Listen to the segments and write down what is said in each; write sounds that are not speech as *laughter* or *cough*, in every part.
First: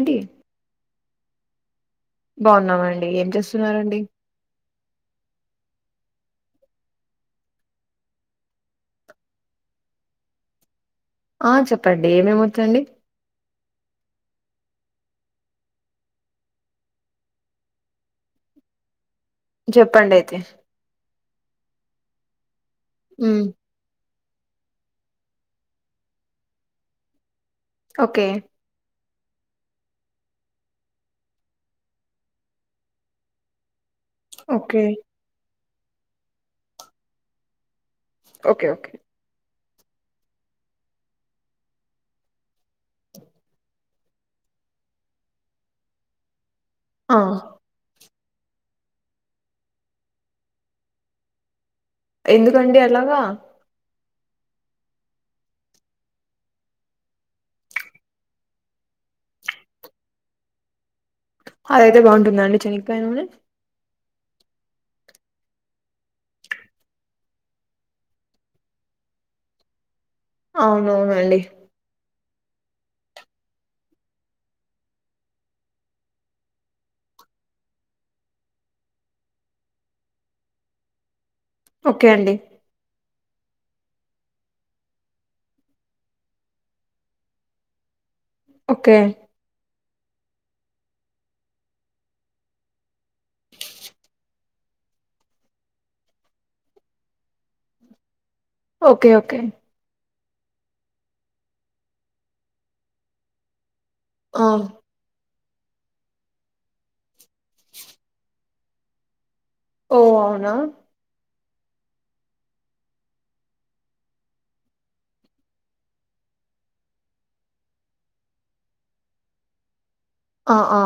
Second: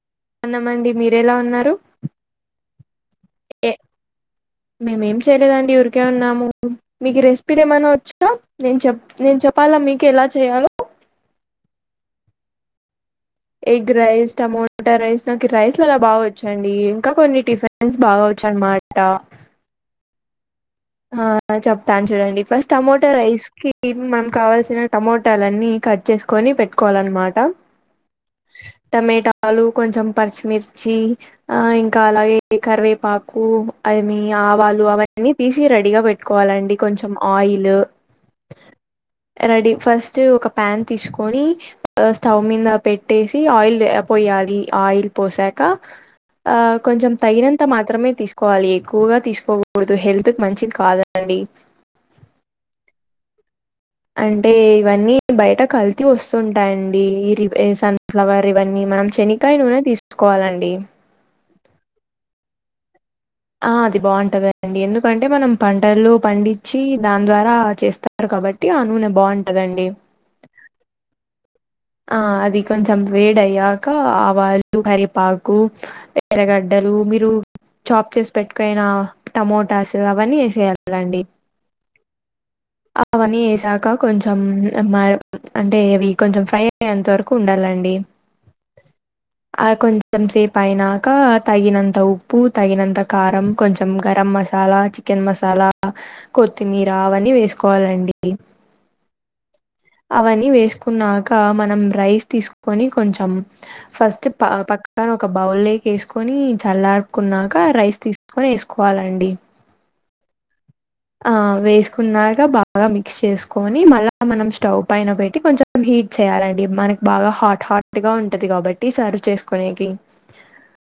ఏంటి న్నామండి మీరు ఎలా ఉన్నారు బాగున్నామండి ఏం ఏ చేస్తున్నారండి మేము ఏమి చేయలేదండీ ఉరికే ఉన్నాము మీకు రెసిపీలు ఏమైనా వచ్చా నేను చె నేను చెప్పాలా మీకు ఎలా చెయాలో ఆ చెప్పండి ఏమేమిొచ్చండి ఎగ్ రైస్ టమోటా రైస్ నాకు రైస్ అలా బాగా వచ్చండి ఇంకా కొన్ని టిఫిన్స్ బాగా వచ్చండి మాట చెప్పండి అయితే ఆ చెప్తాను చూడండి ఫస్ట్ టమోటా ఉమ్ రైస్ కి కావల్సిన టమోటాలన్నీ కట్ చేసుకొని పెట్టుకోవాలన్నమాట ఓకే టమాటాలు కొంచెం పచ్చిమిర్చి ఆ ఇంకా అలాగే కరివేపాకు అవి మీ ఓకే ఆవాలు అవన్నీ తీసి రెడీగా పెట్టుకోవాలండి కొంచెం oil okay okay ready first ఒక ప్యాన్ తీసుకని స్టవ్ మీద పెట్టేసి ఆయిల్ పోయాలి లి ఆయిల్ పోసాకా ఆ కొంచెం ఆ తగినంత మాత్రమే తీసుకోవాలి ఎక్కువగా తీసుకోకూడదు హెల్త్ కు మంచిది కాదండి ఎందుకండి అలాగా అంటే ఇవన్నీ బయట కల్తీ వస్తుంటాయిండి ఈ సన్ఫ్లవర్ ఇవన్నీ మనం శనకాయ నూనె తీసుకోవాలండి అది అయితే బాగుంటుంద అండి చెనకాయ నూనె ఆ అది బాగుంటుందిండి ఎందుకంటే మనం పంటల్లో పండించి దాని ద్వారా చేస్తారు కాబట్టి నూనె బాగుంటదండి అవునవునుండి ఆ అది కొంచెం వేడ అయ్యాక ఆవాలు కరిపాకు ఎరగడ్డలు మీరు చాప్ చేసి పెట్టుకుయిన టమోటాస్ అవన్నీ వేసేయాలండి ఓకే అండి అవన్నీ వేసాక కొంచెం అంటే అవి కొంచెం ఫ్రై అంత వరకు ఉండాలండి ఓకే కొంచెం సేపు అయినాక తగినంత ఉప్పు తగినంత కారం కొంచెం గరం మసాలా లా చికెన్ మసాలా కొత్తిమీర అవన్నీ వేసుకోవాలండి ఓకే ఓకే అవన్నీ వేసుకున్నాక మనం రైస్ తీసుకొని కొంచెం ఫస్ట్ ఆ ప పక్కన ఒక బౌల్ లోకి యేసుకొని చల్లార్పుకున్నాక రైస్ తీసుకొని యేసుకోవాలండి ఓ అవునా ఆ వేసుకున్నాక బాగా మిక్స్ చేసుకొని మళ్ళా మనం స్టవ్ పైన పెట్టి కొంచెం హీట్ చేయాలండి మనకి బాగా హాట్ హాట్ గా ఉంటది కాబట్టి సర్వ్ చేసుకోనేకి ఆ ఆ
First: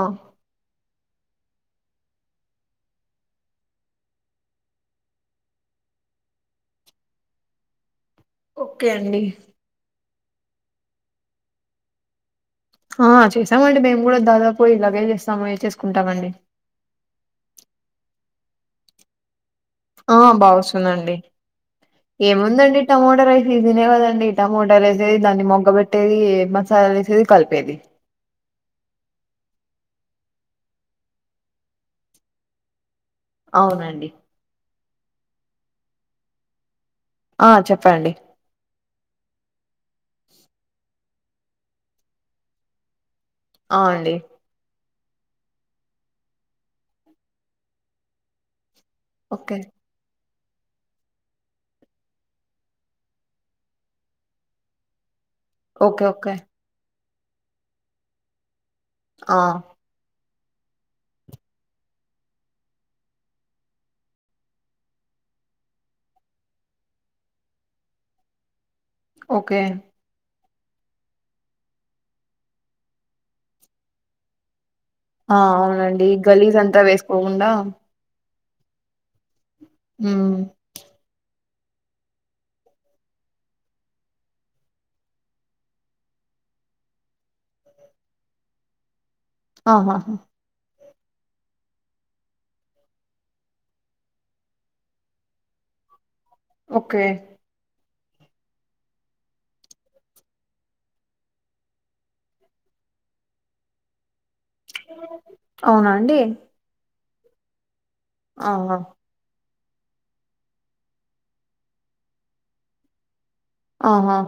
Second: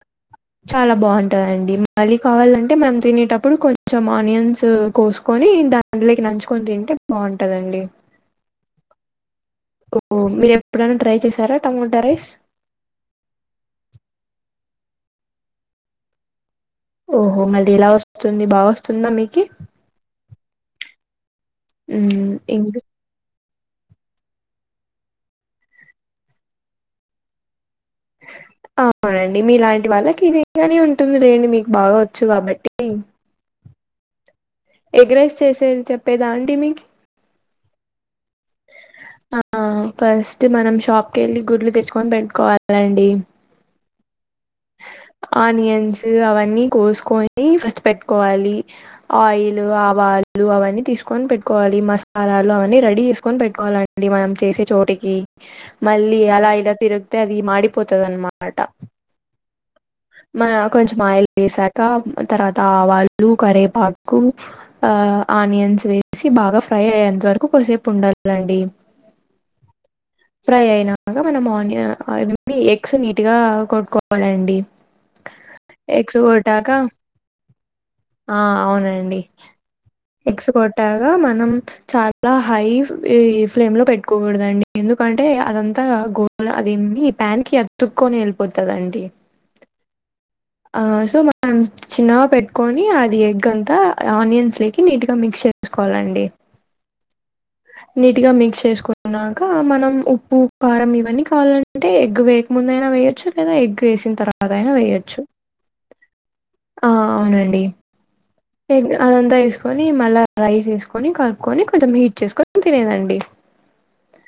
చాలా బాగుంటదండి మళ్ళీ కావాలంటే మనం తినేటప్పుడు కొంచెం ఆనియన్స్ కోసుకొని దాంట్లోకి నంచుకొని తింటే బాగుంటదండి ఓకే అండి ఓహో మీరు ఎప్పుడైనా ట్రై చేసారా టమోటా రైస్ ఆ చేసామండి మేము గూడా దాదాపు ఇలాగే చే చేస్తాము చేసుకుంటామండి ఓహో మళ్ళీ ఎలా వస్తుంది బాగా వస్తుందా మీకి ఆ బాగ వస్తుందండి మ్మ్ ఇంగ్ ఏముందండి టమోట రైస్ సీజనే గదండి టమోటాలు యేసేది దాన్ని మొగ్గ బెట్టేది మసాలాలు యేసేది కలిపేది అవునండి మీలాంటి వాళ్ళకి ఇది ఇట్లనే ఉంటుందిలేండి మీకు బాగ వచ్చు గాబట్టి అవునండి ఎగ్రైస్ చేసేది చెప్పేదా అండి మీకి ఆ చెప్పండి ఆ ఫస్ట్ మనం షాప్ కెళ్ళి గుడ్లు తెచ్చుకొని పెట్టుకోవాలండి ఆ అండి ఆనియన్స్ అవన్నీ కోసుకొని ఫస్ట్ పెట్టుకోవాలి ఓకే ఆయిలు ఆవాలు అవన్ని తీసుకొని పెట్టుకోవాలి మసాలాలు అవన్నీ రెడీ చేసుకొని పెట్టుకోవాలండి మనం చేసే చోటికి ఓకే మళ్ళీ ఓకే అలా ఇలా తిరుగితే అది మాడిపోతది అన్నమాట ఆ మన కొంచెం ఆయిలు వేసాక తర్వాత ఆవాలు కరేపాకు ఆ ఆనియన్స్ వేసి బాగా ఫ్రై అయ్యేంత వరకు కొంసేపు ఉండాలండి ఓకే ఫ్రై అయినాక మనం ఆనియ ఎగ్స్ నీట్ గా కొట్టుకోవాలండి ఆ అవునండి ఎగ్స్ గలీజ్ కొట్టాక అంతా వేసుకోకుండా ఆ అవునండి మ్మ్ ఎగ్స్ కొట్టాగా మనం చాలా హై ఫ్రేమ్ లో పెట్టుకోకూడదండి ఎందుకంటే అదంతా గోల్ ఏంది ప్యాన్ కి అతుక్కొని యెళ్ళిపోతదండి ఆహాహా ఆ సో మనం చిన్నగా పెట్టుకొని అది ఎగ్ అంతా ఆనియన్స్ లేక్ నీట్గా మిక్స్ చేసుకోవాలండి ఓకే నీట్గా మిక్స్ చేసుకున్నాక మనం ఉప్పు కారం ఇవన్నీ కావాలంటే ఎగ్ వేయకముందే లేదా వేయొచ్చు లేదా ఎగ్ యేసిన తర్వాత అదైనా వేయొచ్చు అవునా అండి ఆ అవునండి ఆహా ఏం అదంతా యేస్ కొని మళ్ళా రైస్ యేసుకొని కలుపుకొని కొంచెం హీట్ చేసుకొని తినేదండి ఆహా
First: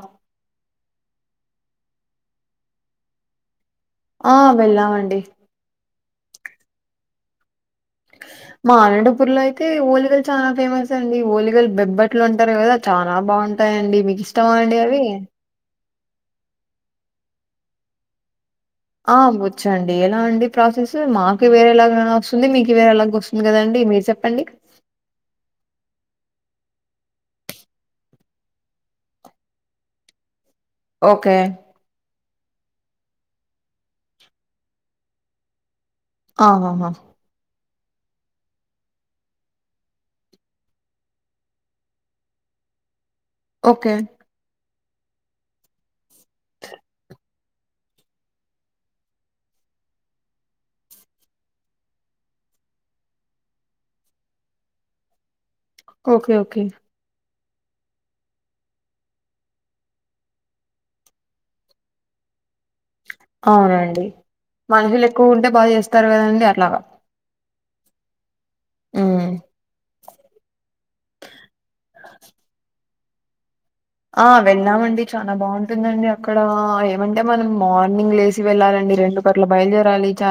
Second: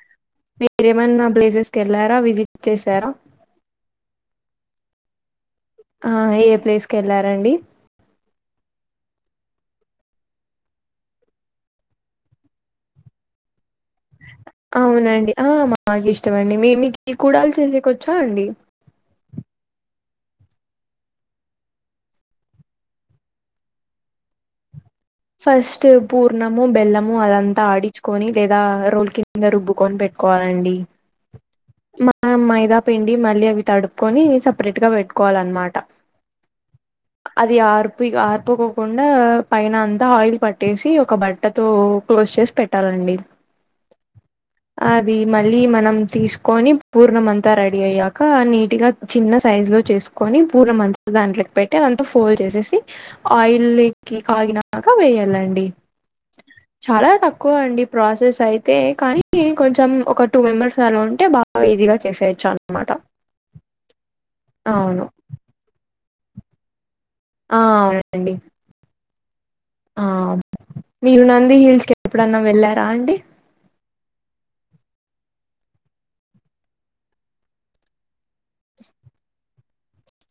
మీరేమైన్నా ప్లేసెస్కి ఎళ్ళారా విజిట్ చేసారా ఆ వెళ్ళామండి ఆ ఏ ప్లేస్కి వెళ్లారండి మా అనంతపూర్ లో అయితే ఒలిగలు చాల ఫేమస్ అండి ఒలిగలు బెబ్బట్లు అంటారు కద చాలా బాన్ అవునండి ఆ మాకు ఇష్టమండి మీ మీకు కూడలు చేసేకొచ్చా అండి ఆ వచ్చండి ఎల అండి ప్రాసెస్ మాకి వేరే లాగ వస్తుంది మీకు వేరే లాగ ఒస్తుంది కదండి మీరు చెప్పండి ఫస్ట్ పూర్ణము బెల్లము అదంత ఆడిచుకొని లేదా రోల్ కింద రుబ్బుకొని పెట్టుకోవ అండి ఓకే. మా మైద పిండి మళ్ళీ అవి తడుపుకొని సపరేట్గా పెట్టుకోవాలన్నమాట ఆహాహా అది ఆర్పి ఆర్పుకోకుండా పైన ఆయిల్ పట్టేసి ఒక బట్టతో క్లోజ్ చేసి పెట్టాలండి ఒకే అది మళ్ళీ మనం తీసుకొని పూర్ణమం త రెడీ అయ్యాక నీట్గా చిన్న సైజ్ లో చేసుకొని పూర్ణ మంత దాంట్లోకి పెట్టి అదంత ఫోల్డ్ చే ఆయిలేకి కాగినక వేయాలండి ఒకే ఒకే ఎక్కువ అండి ప్రాసెస్ అయితే కానీ కొంచెం ఒక టూ మెంబర్స్ అలా ఉంటే బాగ ఈజీగా చేసే *unintelligible* అవునండి మనుషులు అవును ఎక్కువ ఉంటే బాగ చేస్తారు కదండి అట్లాగ ఆ అవునండి ఉ ఆ మీరు నంది హిల్స్ కి ఎప్పుడన్నా వెళ్ళారా అండి ఆ విన్నామండి చాలా బాగుంటుందండి అక్కడా ఏమంటే మనం మార్నింగ్ లే సి వెళ్ళాలండి రెండు కట్ల బయలుదేరాలి చ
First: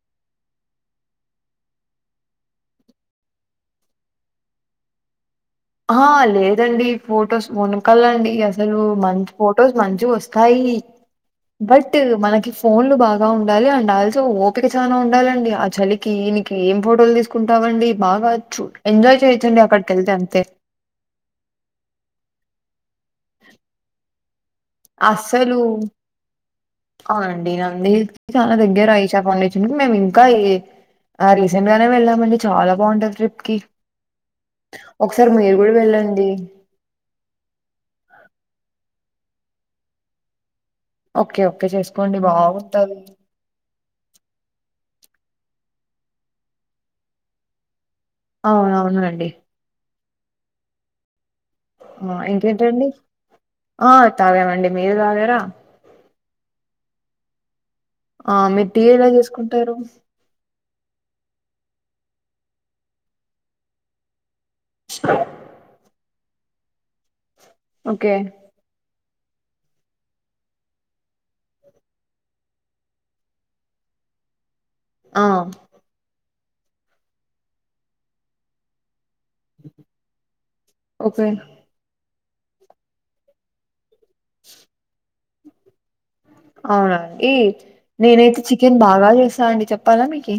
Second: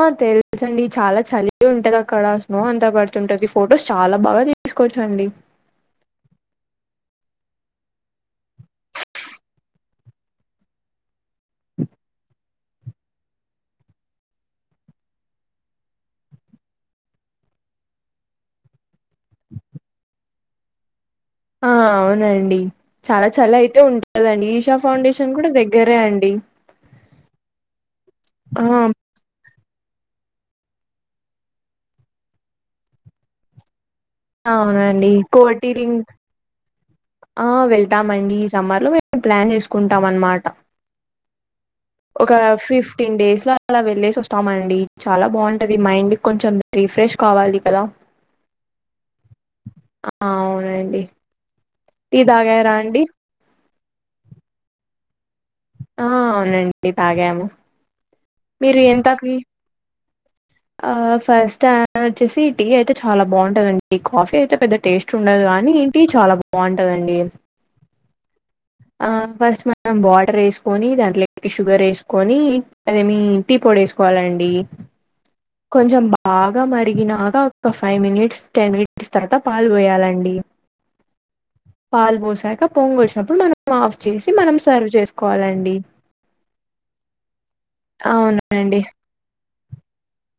ఆ తెలిసండి చాల చలి ఉంటది అక్కడ స్నో అంతా పడుతుంటది ఫొటోస్ చాలా బాగా తీసుకోవచ్చు అండి ఆ లేదండి ఫొటోస్ వనకాలండి అసలు మంచి ఫొటోస్ మంచి వస్తా యీ బట్ మనకి ఫోన్లు బాగ ఉండాలి అండ్ ఆల్సో ఓపిక చనా ఉండాలండి ఆ చలికి దీనికి ఏం ఫోటోలు తీసుకుంటామండి బాగ ఎంజాయ్ చేయొచ్చండి అక్కడికి వెళ్తే అంతే ఆ అవునండి చాల చలి అయితే ఉంటదండి ఈశ ఫౌండేషన్ కూడ అస్సలు దగ్గరే అండి అవునండి అండి నంది హిల్స్ కి చాల ఆ దగ్గర ఈశ *unintelligible* మేము ఇంక ఈ రీసెంట్ గానే వెళ్ళాంమండి చాల బాగుంటది ట్రిప్ కి అవునండి ఒకసారి మీరు కూడ కోటిలింగ్ వెళ్ళండి సమ్మర్లో మేము ప్లాన్ చేసుకుంటాం అనమాట ఓకే. ఓకే. చేసుకోండి ఒక బావుంటది. ఫిఫ్టీన్ డేస్ అల వెళ్లేేసి వస్తామండి చాల బాగుంటది మైండ్ కొంచెం రిఫ్రెష్ కావాలి కదా అవునవునండి. అవునండి ఆ! టి తగార ఇంకేంటండి? అండి ఆ తాగమండి మీరు తగార ఆ అవునండి తాగాము ఆ మీరు టీ ఎలా చేసుకుంటారు ఆ ఫస్ట్ వచ్చేసి టీ అయితే చాలా బాగుంటదండి కాఫీ అయితే పెద్ద టేస్ట్ ఉండదు కాని ఏంటి చాలా బాగుంటదండి ఓకే ఆ ఫస్ట్ మనం వాటర్ వేసుకొని దాంట్లో షుగర్ వేసుకొని అదేమి టీ పొడి చేసుకోవాలండి ఆ! కొంచెం బాగా మరిగినాక ఒక ఫైవ్ మినిట్స్ టెన్ మినిట్ తర్త పాలు పోయాలండి ఓకే. పాలు పోసి క పొంగు వచ్చినప్పుడు మనం ఆఫ్ చేసి మనం సర్వ్ చేసుకోవాలండి అవునండి ఇ నేనైతే అవునండి చికెన్ బాగా చేసా అండి చెప్పాలా మీకి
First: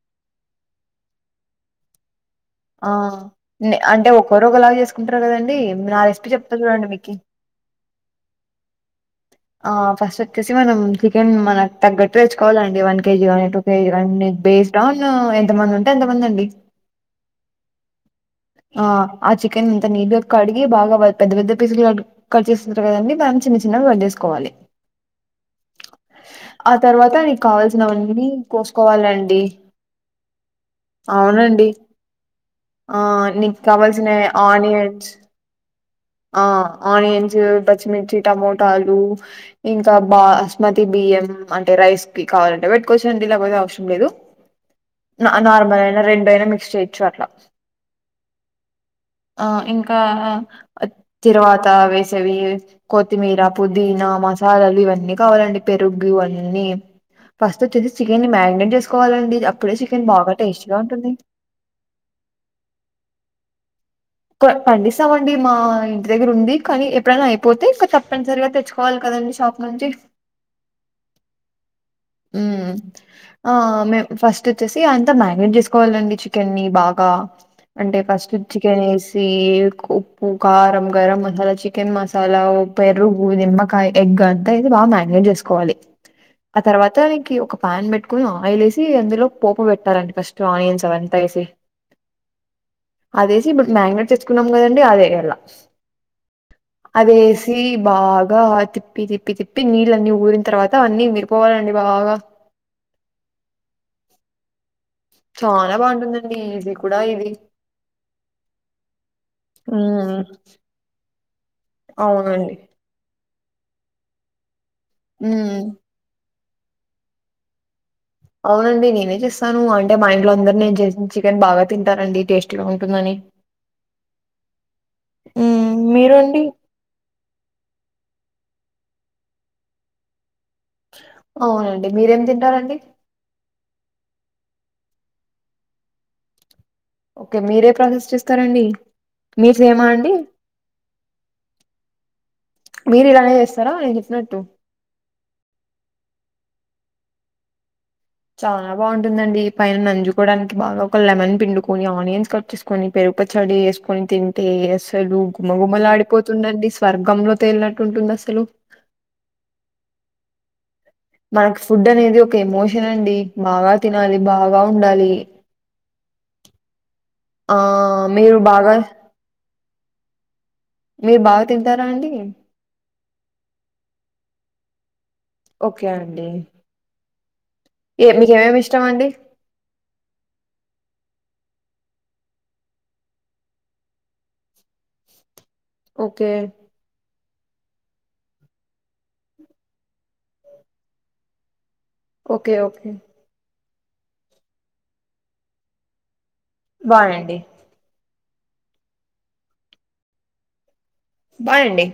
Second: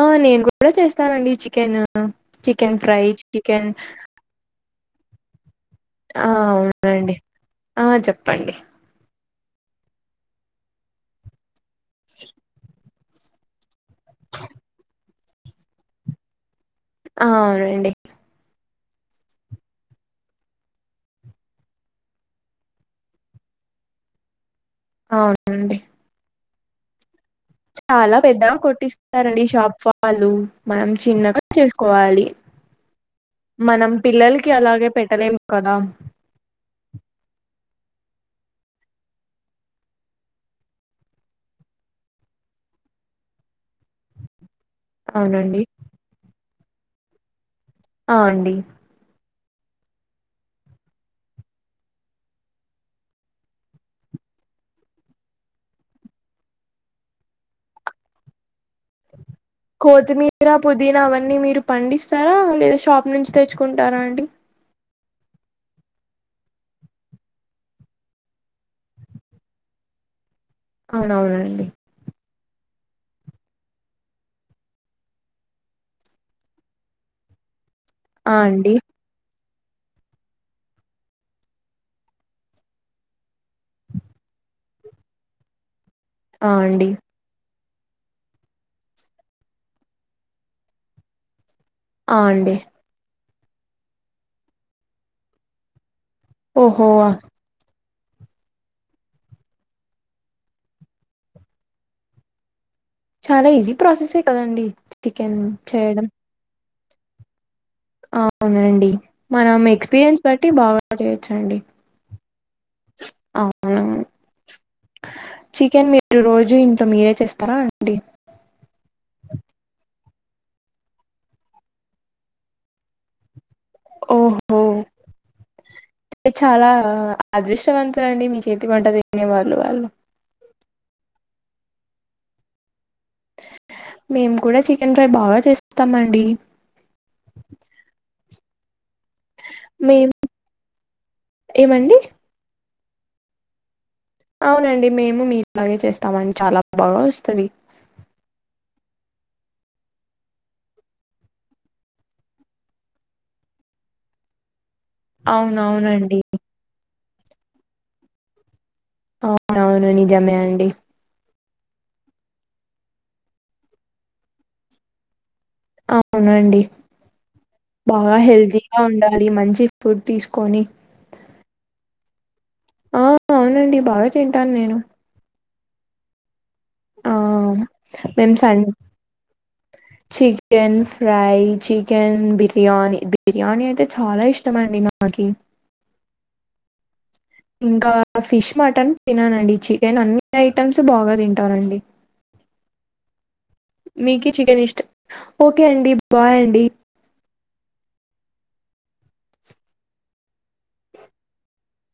ఆ నేను కూడా చేస్తానండి చికెన్ చికెన్ ఆ ఫ్రై చికెన్ అంటే ఒకరు ఒకలాగ చేసుకుంటారు కదండి డి నా లిస్ట్ ఆ చెప్తా చూడండి మీకి అవునండి ఆ చెప్పండి ఆ ఫస్ట్ వచ్చేసి మనం చికెన్ మనకు తగ్గట్టు తే చ్చుకోవాలండి వన్ కేజీ *unintelligible* బేస్డ్ ఆన్ ఎంతమంది ఉంటే అంత మంది అండి ఆ అవునండి ఆ ఆ చికెన్ ఇంత నీట్గా కడిగి బాగా పెద్ద పెద్ద పీసులు క కట్ చేస్తుంటారు కదండి మంచి చినా వడ్డేసుకోవాలి అవునండి ఆ తర్వాత చాలా కావాల్సినవన్నీ పెద్దగా కోసుకోవాలండి కొట్టిస్తారండి షాప్ వాళ్ళు మనం చిన్నగా అవునండి చేసుకోవాలి ఆ నీకు మనం కావాల్సిన పిల్లలకి అలాగే ఆనియన్స్ పెట్టలేము కదా ఆ ఆనియన్స్ పచ్చిమిర్చి టమోటాలు ఇంకా బాస్మతి బియ్యం యం అంటే రైస్ కి కావాలంటే పెట్టుకోవచ్చండి లేకపోతే అవసరం లేదు అవునండి నార్మల్ అయినా రెండు అయినా మిక్స్ చేయొచ్చు అట్లా అ అండి ఆ ఇంకా తిరువాత వేసేవి కొత్తిమీర పుదీనా మసాలాలు ఇవన్నీ కావాలండి పెరుగు అన్ని ఫస్ట్ వచ్చేసి చికెన్ నీ మారినేట్ చేసుకోవాలండి అప్పుడే చికెన్ బాగా కొత్తిమీర టేస్టీగా పుదీనా ఉంటుంది. అవన్నీ మీరు పండిస్తారా లేదా షాప్ నుంచి తెచ్చుకుంటారా అండి పండిస్తామండి మా ఇంటి దగ్గర ఉంది కానీ ఎప్పుడైనా అయిపోతే ఇక తప్పనిసరిగా తెచ్చుకోవాలి కదండి షాప్ నుంచి అవునవుననండి ఉం ఆ మేం ఫస్ట్ వచ్చేసి అంతా మ్యారినేట్ చేసుకోవాలండి చికెన్ని బాగా అంటే ఫస్ట్ ఆ అండి చికెన్ వేసి ఉప్పు కారం గరం మసాలా చికెన్ మసాలా ఉ పెరుగు నిమ్మకాయ ఎగ్ అంతా ఇది బాగా మారినేట్ చేసుకోవాలి ఆ తర్వాత ఒక పాన్ పెట్టుకుని ఆయిల్ వేసి అందులో పోపు పెట్టాలండి ఫస్ట్ ఆనియన్స్ అవంతా వేసి అ అండి అదేసి ఇప్పుడు మ్యారినెట్ చేసుకున్నాం కదండి అదేయలా ఓహో అదేసి బాగా తిప్పి తిప్పి తిప్పి నీళ్ళ అన్ని ఊరిన తర్వాత అన్ని విరిపోవాలండి బాగా చాలా ఈజీ ప్రాసెసే కదండి చికెన్ చాలా బాగుంటుందండి ఈజీ కూడా ఇది అ అవునండి మనం హ్మ్. ఎక్స్పీరియన్స్ బట్టి బాగా చేయొచ్చండి అండి ఆ చికెన్ మీరు రోజు ఇంట్లో మీరే చేస్తారా అండి అవునండి నేనే చేస్తాను అంటే మా ఇంట్లో అందరు నేను చేసిిన చికెన్ బాగా తింటారండి టేస్ట్ గా ఉంటుందని ఓహో హ్మ్. మీరు అండి చాలా అదృష్టవంతులండి చేతి వంట తినే వాల్లు వాళ్ళు అవునండి మీరేం తింటారండి మేము కూడా చికెన్ ఫ్రై బాగా చేస్తామండి ఓకే మీరే ప్రాసెస్ చేస్తారండి మీ ఫేమ్ ఆ అండి మేము ఏమండి మీరు ఇలానే చేస్తారా ఇది అవునండి మేము మీలాగే చేస్తామండి చాలా బాగా వస్తుంది చాలా బాగుంటుందండి పైన నంచుకోవడానికి బాగా ఒక లెమన్ పిండుకొని ఆనియన్స్ కట్ చేేసుకుని పెరుగు పచడి వేసుకొని తింటే అసలు గుమ్మగుమలా అవునవునండి ఆడిపోతుందండి స్వర్గంలో వెళ్లిినట్టు ఉంటుంది అసలు అవును అవును నిజమే అండి మకి ఫుడ్ అనేది ఒక ఎమోషన్ అండి బాగా తినాలి బాగా ఉండాలి అవునండి ఆ బాగా మీరు బాగా హెల్తీగా ఉండాలి మంచి ఫుడ్ తీసుకొని మీరు బాగా తింటారా అండి ఆ అవునండి బాగా తింటాను నేను ఓకే అండి ఏ మేమ్ స మీకేమేమి ఇష్టం అండి chickens fry chicken biryani biryani అయితే చాలా ఇష్టమ అండి నాకి ఓకే ఇంకా ఫిష్ మటన్ తిననండి చికెన్ అన్ని ఐటమ్స్ బాగా తింటానండి ఓకే ఓకే మీకు చికెన్ ఇష్టం ఓకే అండి బాయ్ అండి బాయ్ అండి బాయ్ అండి